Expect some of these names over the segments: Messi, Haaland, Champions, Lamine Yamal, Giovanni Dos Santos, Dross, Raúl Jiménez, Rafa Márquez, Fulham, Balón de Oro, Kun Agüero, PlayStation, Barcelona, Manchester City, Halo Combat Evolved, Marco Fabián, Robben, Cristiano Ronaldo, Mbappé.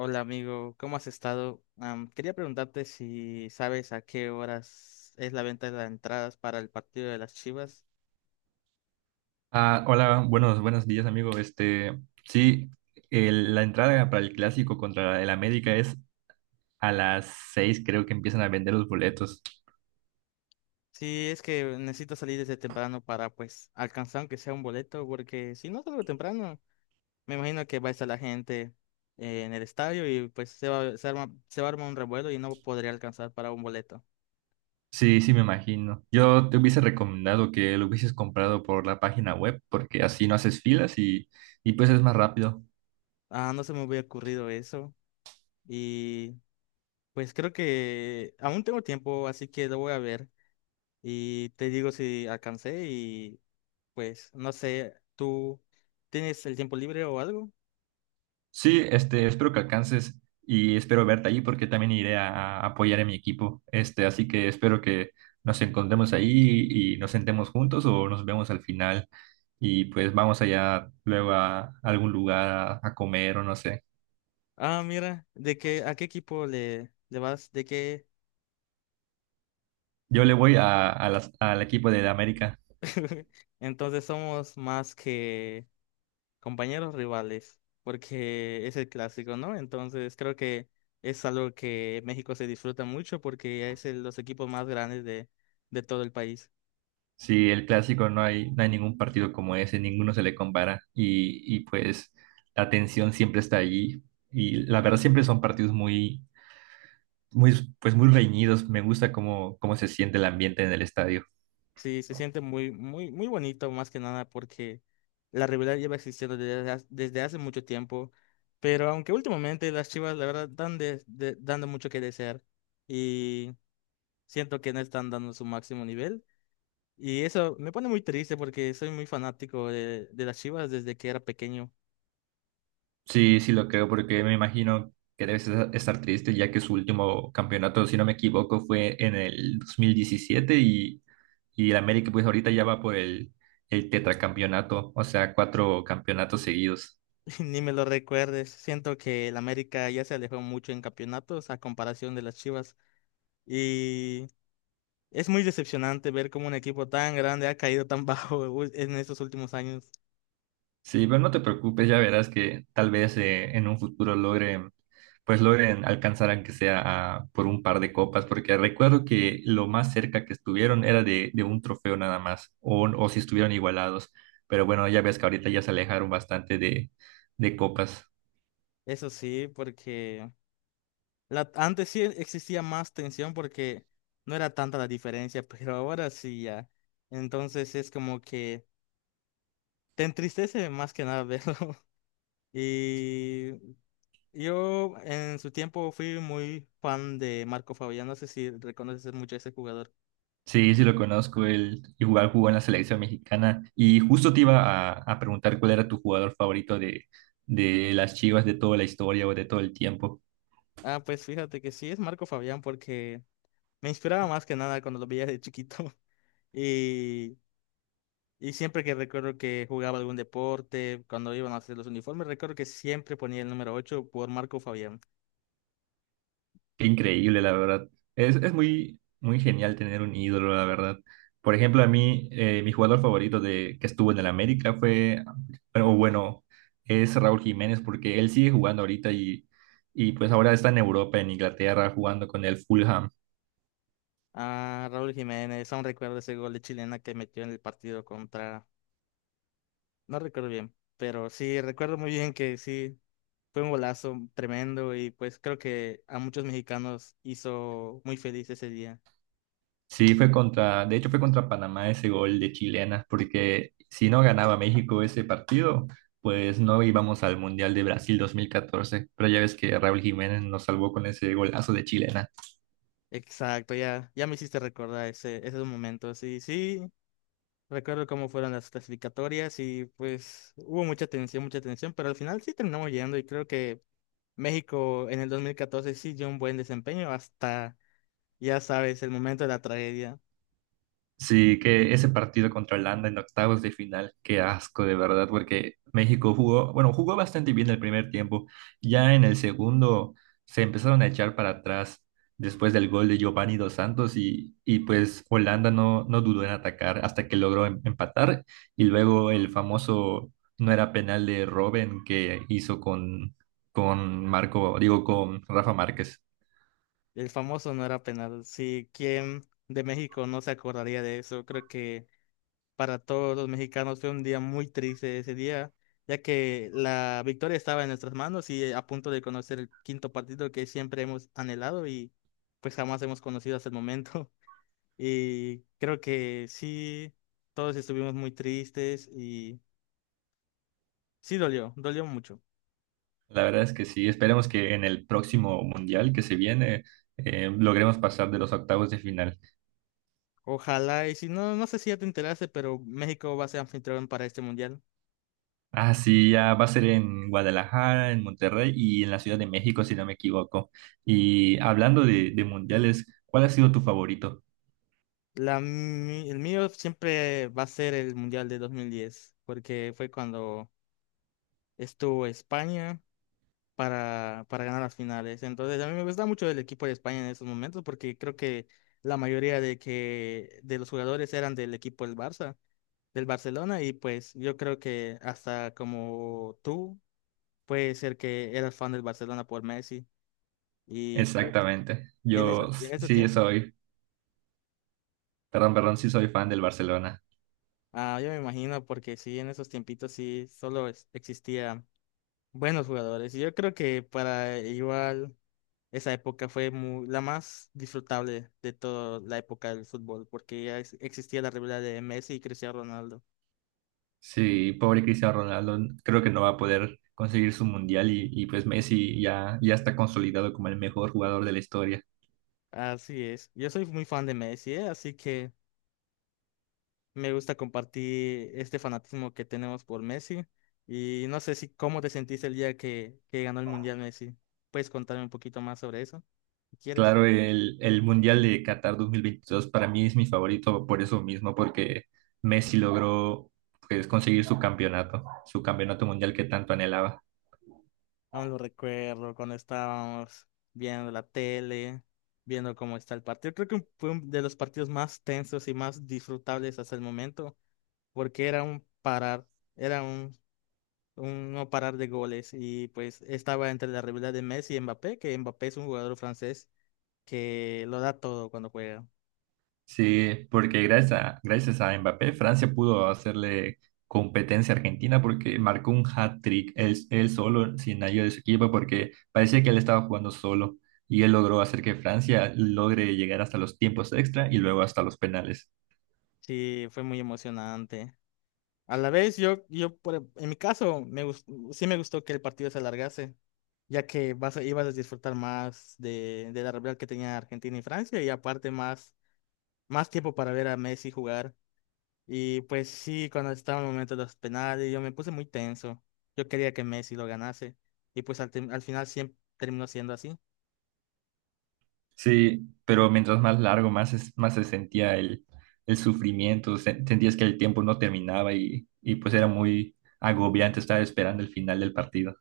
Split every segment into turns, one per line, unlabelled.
Hola amigo, ¿cómo has estado? Quería preguntarte si sabes a qué horas es la venta de las entradas para el partido de las Chivas.
Ah, hola, buenos días, amigo. Este, sí, la entrada para el clásico contra el América es a las 6, creo que empiezan a vender los boletos.
Sí, es que necesito salir desde temprano para pues alcanzar aunque sea un boleto, porque si no salgo temprano, me imagino que va a estar la gente en el estadio y pues se va a armar un revuelo y no podría alcanzar para un boleto.
Sí, sí, me imagino. Yo te hubiese recomendado que lo hubieses comprado por la página web, porque así no haces filas y pues es más rápido.
Ah, no se me hubiera ocurrido eso y pues creo que aún tengo tiempo, así que lo voy a ver. Y te digo si alcancé. Pues no sé, ¿tú tienes el tiempo libre o algo?
Sí, este, espero que alcances y espero verte allí porque también iré a apoyar a mi equipo. Este, así que espero que nos encontremos ahí y nos sentemos juntos o nos vemos al final y pues vamos allá luego a algún lugar a comer o no sé.
Ah, mira, ¿de qué a qué equipo le vas? ¿De qué?
Yo le voy a al equipo de la América.
Entonces somos más que compañeros rivales, porque es el clásico, ¿no? Entonces creo que es algo que México se disfruta mucho porque los equipos más grandes de todo el país.
Sí, el clásico no hay ningún partido como ese, ninguno se le compara y pues la tensión siempre está allí y la verdad siempre son partidos muy reñidos. Me gusta cómo se siente el ambiente en el estadio.
Sí, se siente muy, muy, muy bonito más que nada porque la rivalidad lleva existiendo desde hace mucho tiempo, pero aunque últimamente las Chivas la verdad dando mucho que desear y siento que no están dando su máximo nivel, y eso me pone muy triste porque soy muy fanático de las Chivas desde que era pequeño.
Sí, sí lo creo, porque me imagino que estar triste, ya que su último campeonato, si no me equivoco, fue en el 2017 y el América pues ahorita ya va por el tetracampeonato, o sea, cuatro campeonatos seguidos.
Ni me lo recuerdes, siento que el América ya se alejó mucho en campeonatos a comparación de las Chivas. Y Es muy decepcionante ver cómo un equipo tan grande ha caído tan bajo en estos últimos años.
Sí, pero no te preocupes, ya verás que tal vez en un futuro pues logren alcanzar aunque sea por un par de copas, porque recuerdo que lo más cerca que estuvieron era de un trofeo nada más, o si estuvieron igualados, pero bueno, ya ves que ahorita ya se alejaron bastante de de copas.
Eso sí, porque antes sí existía más tensión porque no era tanta la diferencia, pero ahora sí ya. Entonces es como que te entristece más que nada verlo. Y yo en su tiempo fui muy fan de Marco Fabián. No sé si reconoces mucho a ese jugador.
Sí, sí lo conozco, él igual jugó en la selección mexicana y justo te iba a preguntar cuál era tu jugador favorito de de las Chivas de toda la historia o de todo el tiempo.
Ah, pues fíjate que sí es Marco Fabián porque me inspiraba más que nada cuando lo veía de chiquito. Y Y siempre que recuerdo que jugaba algún deporte, cuando iban a hacer los uniformes, recuerdo que siempre ponía el número 8 por Marco Fabián.
Qué increíble, la verdad. Es muy, muy genial tener un ídolo, la verdad. Por ejemplo, a mí, mi jugador favorito que estuvo en el América fue, o bueno, es Raúl Jiménez, porque él sigue jugando ahorita y pues ahora está en Europa, en Inglaterra, jugando con el Fulham.
Ah, Raúl Jiménez, aún recuerdo ese gol de chilena que metió en el partido contra… No recuerdo bien, pero sí, recuerdo muy bien que sí, fue un golazo tremendo y pues creo que a muchos mexicanos hizo muy feliz ese día.
Sí, de hecho fue contra Panamá ese gol de chilena, porque si no ganaba México ese partido, pues no íbamos al Mundial de Brasil 2014. Pero ya ves que Raúl Jiménez nos salvó con ese golazo de chilena.
Exacto, ya me hiciste recordar esos momentos. Y sí, recuerdo cómo fueron las clasificatorias y pues hubo mucha tensión, pero al final sí terminamos llegando y creo que México en el 2014 sí dio un buen desempeño hasta, ya sabes, el momento de la tragedia.
Sí, que ese partido contra Holanda en octavos de final, qué asco de verdad, porque México jugó, bueno, jugó bastante bien el primer tiempo, ya en el segundo se empezaron a echar para atrás después del gol de Giovanni Dos Santos y pues Holanda no dudó en atacar hasta que logró empatar y luego el famoso no era penal de Robben que hizo con con Rafa Márquez.
El famoso no era penal. Sí, ¿quién de México no se acordaría de eso? Creo que para todos los mexicanos fue un día muy triste ese día, ya que la victoria estaba en nuestras manos y a punto de conocer el quinto partido que siempre hemos anhelado y pues jamás hemos conocido hasta el momento. Y creo que sí, todos estuvimos muy tristes y sí dolió, dolió mucho.
La verdad es que sí, esperemos que en el próximo mundial que se viene logremos pasar de los octavos de final.
Ojalá, y si no, no sé si ya te enteraste, pero México va a ser anfitrión para este mundial.
Ah, sí, ya va a ser en Guadalajara, en Monterrey y en la Ciudad de México, si no me equivoco. Y hablando de mundiales, ¿cuál ha sido tu favorito?
El mío siempre va a ser el mundial de 2010, porque fue cuando estuvo España para ganar las finales. Entonces, a mí me gusta mucho el equipo de España en esos momentos, porque creo que la mayoría de los jugadores eran del equipo del Barça, del Barcelona, y pues yo creo que hasta como tú puede ser que eras fan del Barcelona por Messi y pues
Exactamente. Yo
en
s-
esos
sí
tiempos,
soy, perdón, perdón, sí soy fan del Barcelona.
ah, yo me imagino porque sí, en esos tiempitos sí solo existían buenos jugadores y yo creo que para igual esa época fue la más disfrutable de toda la época del fútbol porque ya existía la rivalidad de Messi y Cristiano Ronaldo.
Sí, pobre Cristiano Ronaldo, creo que no va a poder conseguir su mundial y pues Messi ya está consolidado como el mejor jugador de la historia.
Así es, yo soy muy fan de Messi, ¿eh? Así que… me gusta compartir este fanatismo que tenemos por Messi. Y no sé si cómo te sentiste el día que ganó el Mundial Messi. ¿Puedes contarme un poquito más sobre eso? Si quieres.
Claro, el Mundial de Qatar 2022 para mí es mi favorito por eso mismo, porque Messi logró pues, conseguir su campeonato mundial que tanto anhelaba.
Aún lo recuerdo cuando estábamos viendo la tele, viendo cómo está el partido. Creo que fue de los partidos más tensos y más disfrutables hasta el momento, porque era un parar, era un no parar de goles. Y pues estaba entre la rivalidad de Messi y Mbappé, que Mbappé es un jugador francés que lo da todo cuando juega.
Sí, porque gracias a Mbappé, Francia pudo hacerle competencia a Argentina porque marcó un hat-trick él solo, sin ayuda de su equipo, porque parecía que él estaba jugando solo y él logró hacer que Francia logre llegar hasta los tiempos extra y luego hasta los penales.
Sí, fue muy emocionante. A la vez, yo por, en mi caso, sí me gustó que el partido se alargase, ya que ibas a disfrutar más de la rivalidad que tenía Argentina y Francia, y aparte más, más tiempo para ver a Messi jugar. Y pues sí, cuando estaba en el momento de los penales, yo me puse muy tenso. Yo quería que Messi lo ganase, y pues al final siempre terminó siendo así.
Sí, pero mientras más largo, más se sentía el sufrimiento, sentías que el tiempo no terminaba y pues era muy agobiante estar esperando el final del partido.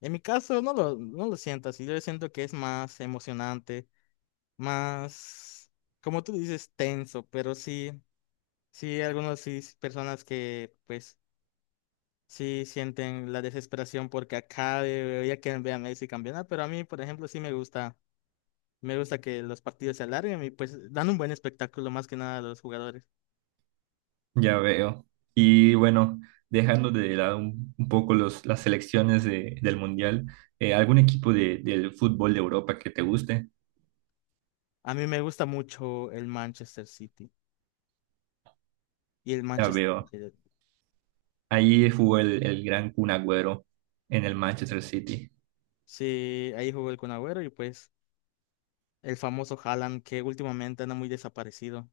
En mi caso, no lo siento así, yo siento que es más emocionante más, como tú dices, tenso, pero sí, sí, algunos sí, personas que pues sí sienten la desesperación porque acá ya quieren ver a Messi campeonar, pero a mí, por ejemplo, sí me gusta que los partidos se alarguen y pues dan un buen espectáculo más que nada a los jugadores.
Ya veo. Y bueno, dejando de lado un poco las selecciones del Mundial, ¿algún equipo del fútbol de Europa que te guste?
A mí me gusta mucho el Manchester City y el
Ya
Manchester
veo.
United.
Ahí jugó el gran Kun Agüero en el Manchester City.
Sí, ahí jugó el Kun Agüero y pues el famoso Haaland, que últimamente anda muy desaparecido.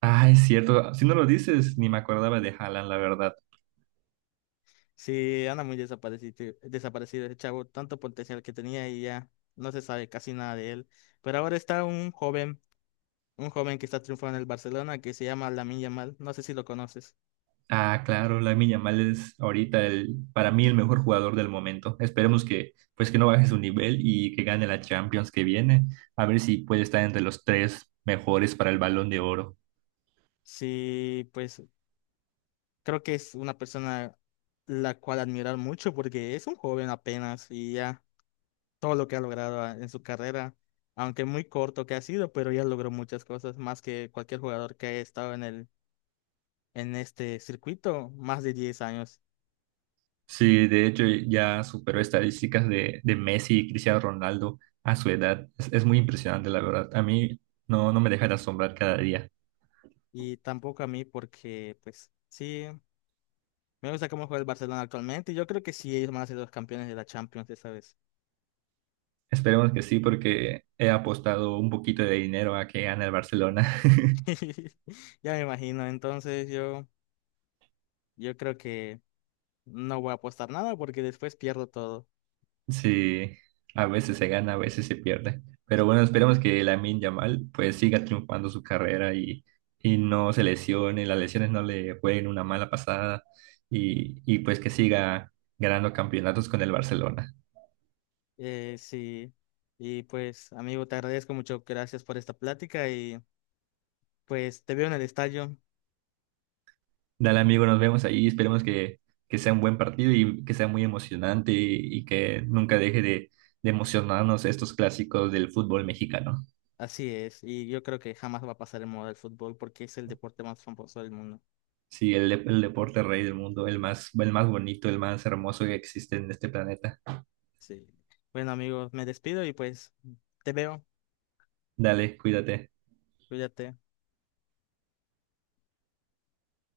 Ah, es cierto. Si no lo dices, ni me acordaba de Haaland, la verdad.
Sí, anda muy desaparecido, desaparecido ese chavo, tanto potencial que tenía y ya no se sabe casi nada de él. Pero ahora está un joven que está triunfando en el Barcelona que se llama Lamine Yamal, no sé si lo conoces.
Ah, claro, Lamine Yamal es ahorita para mí el mejor jugador del momento. Esperemos que, pues, que no baje su nivel y que gane la Champions que viene. A ver si puede estar entre los tres mejores para el Balón de Oro.
Sí, pues creo que es una persona la cual admirar mucho porque es un joven apenas y ya todo lo que ha logrado en su carrera, aunque muy corto que ha sido, pero ya logró muchas cosas, más que cualquier jugador que haya estado en el, en este circuito, más de 10 años.
Sí, de hecho ya superó estadísticas de Messi y Cristiano Ronaldo a su edad. Es muy impresionante, la verdad. A mí no me deja de asombrar cada día.
Y tampoco a mí porque, pues, sí, me gusta cómo juega el Barcelona actualmente y yo creo que sí, ellos van a ser los campeones de la Champions esta vez.
Esperemos que sí, porque he apostado un poquito de dinero a que gane el Barcelona.
Ya me imagino, entonces yo creo que no voy a apostar nada porque después pierdo todo.
Sí, a veces se gana, a veces se pierde. Pero bueno, esperemos que Lamine Yamal pues siga triunfando su carrera y no se lesione, las lesiones no le jueguen una mala pasada y pues que siga ganando campeonatos con el Barcelona.
Sí, y pues, amigo, te agradezco mucho, gracias por esta plática y pues te veo en el estadio.
Dale amigo, nos vemos ahí, que sea un buen partido y que sea muy emocionante y que nunca deje de emocionarnos estos clásicos del fútbol mexicano.
Así es, y yo creo que jamás va a pasar en moda el fútbol porque es el deporte más famoso del mundo.
Sí, el deporte rey del mundo, el más bonito, el más hermoso que existe en este planeta.
Sí. Bueno, amigo, me despido y pues te veo,
Dale, cuídate.
cuídate.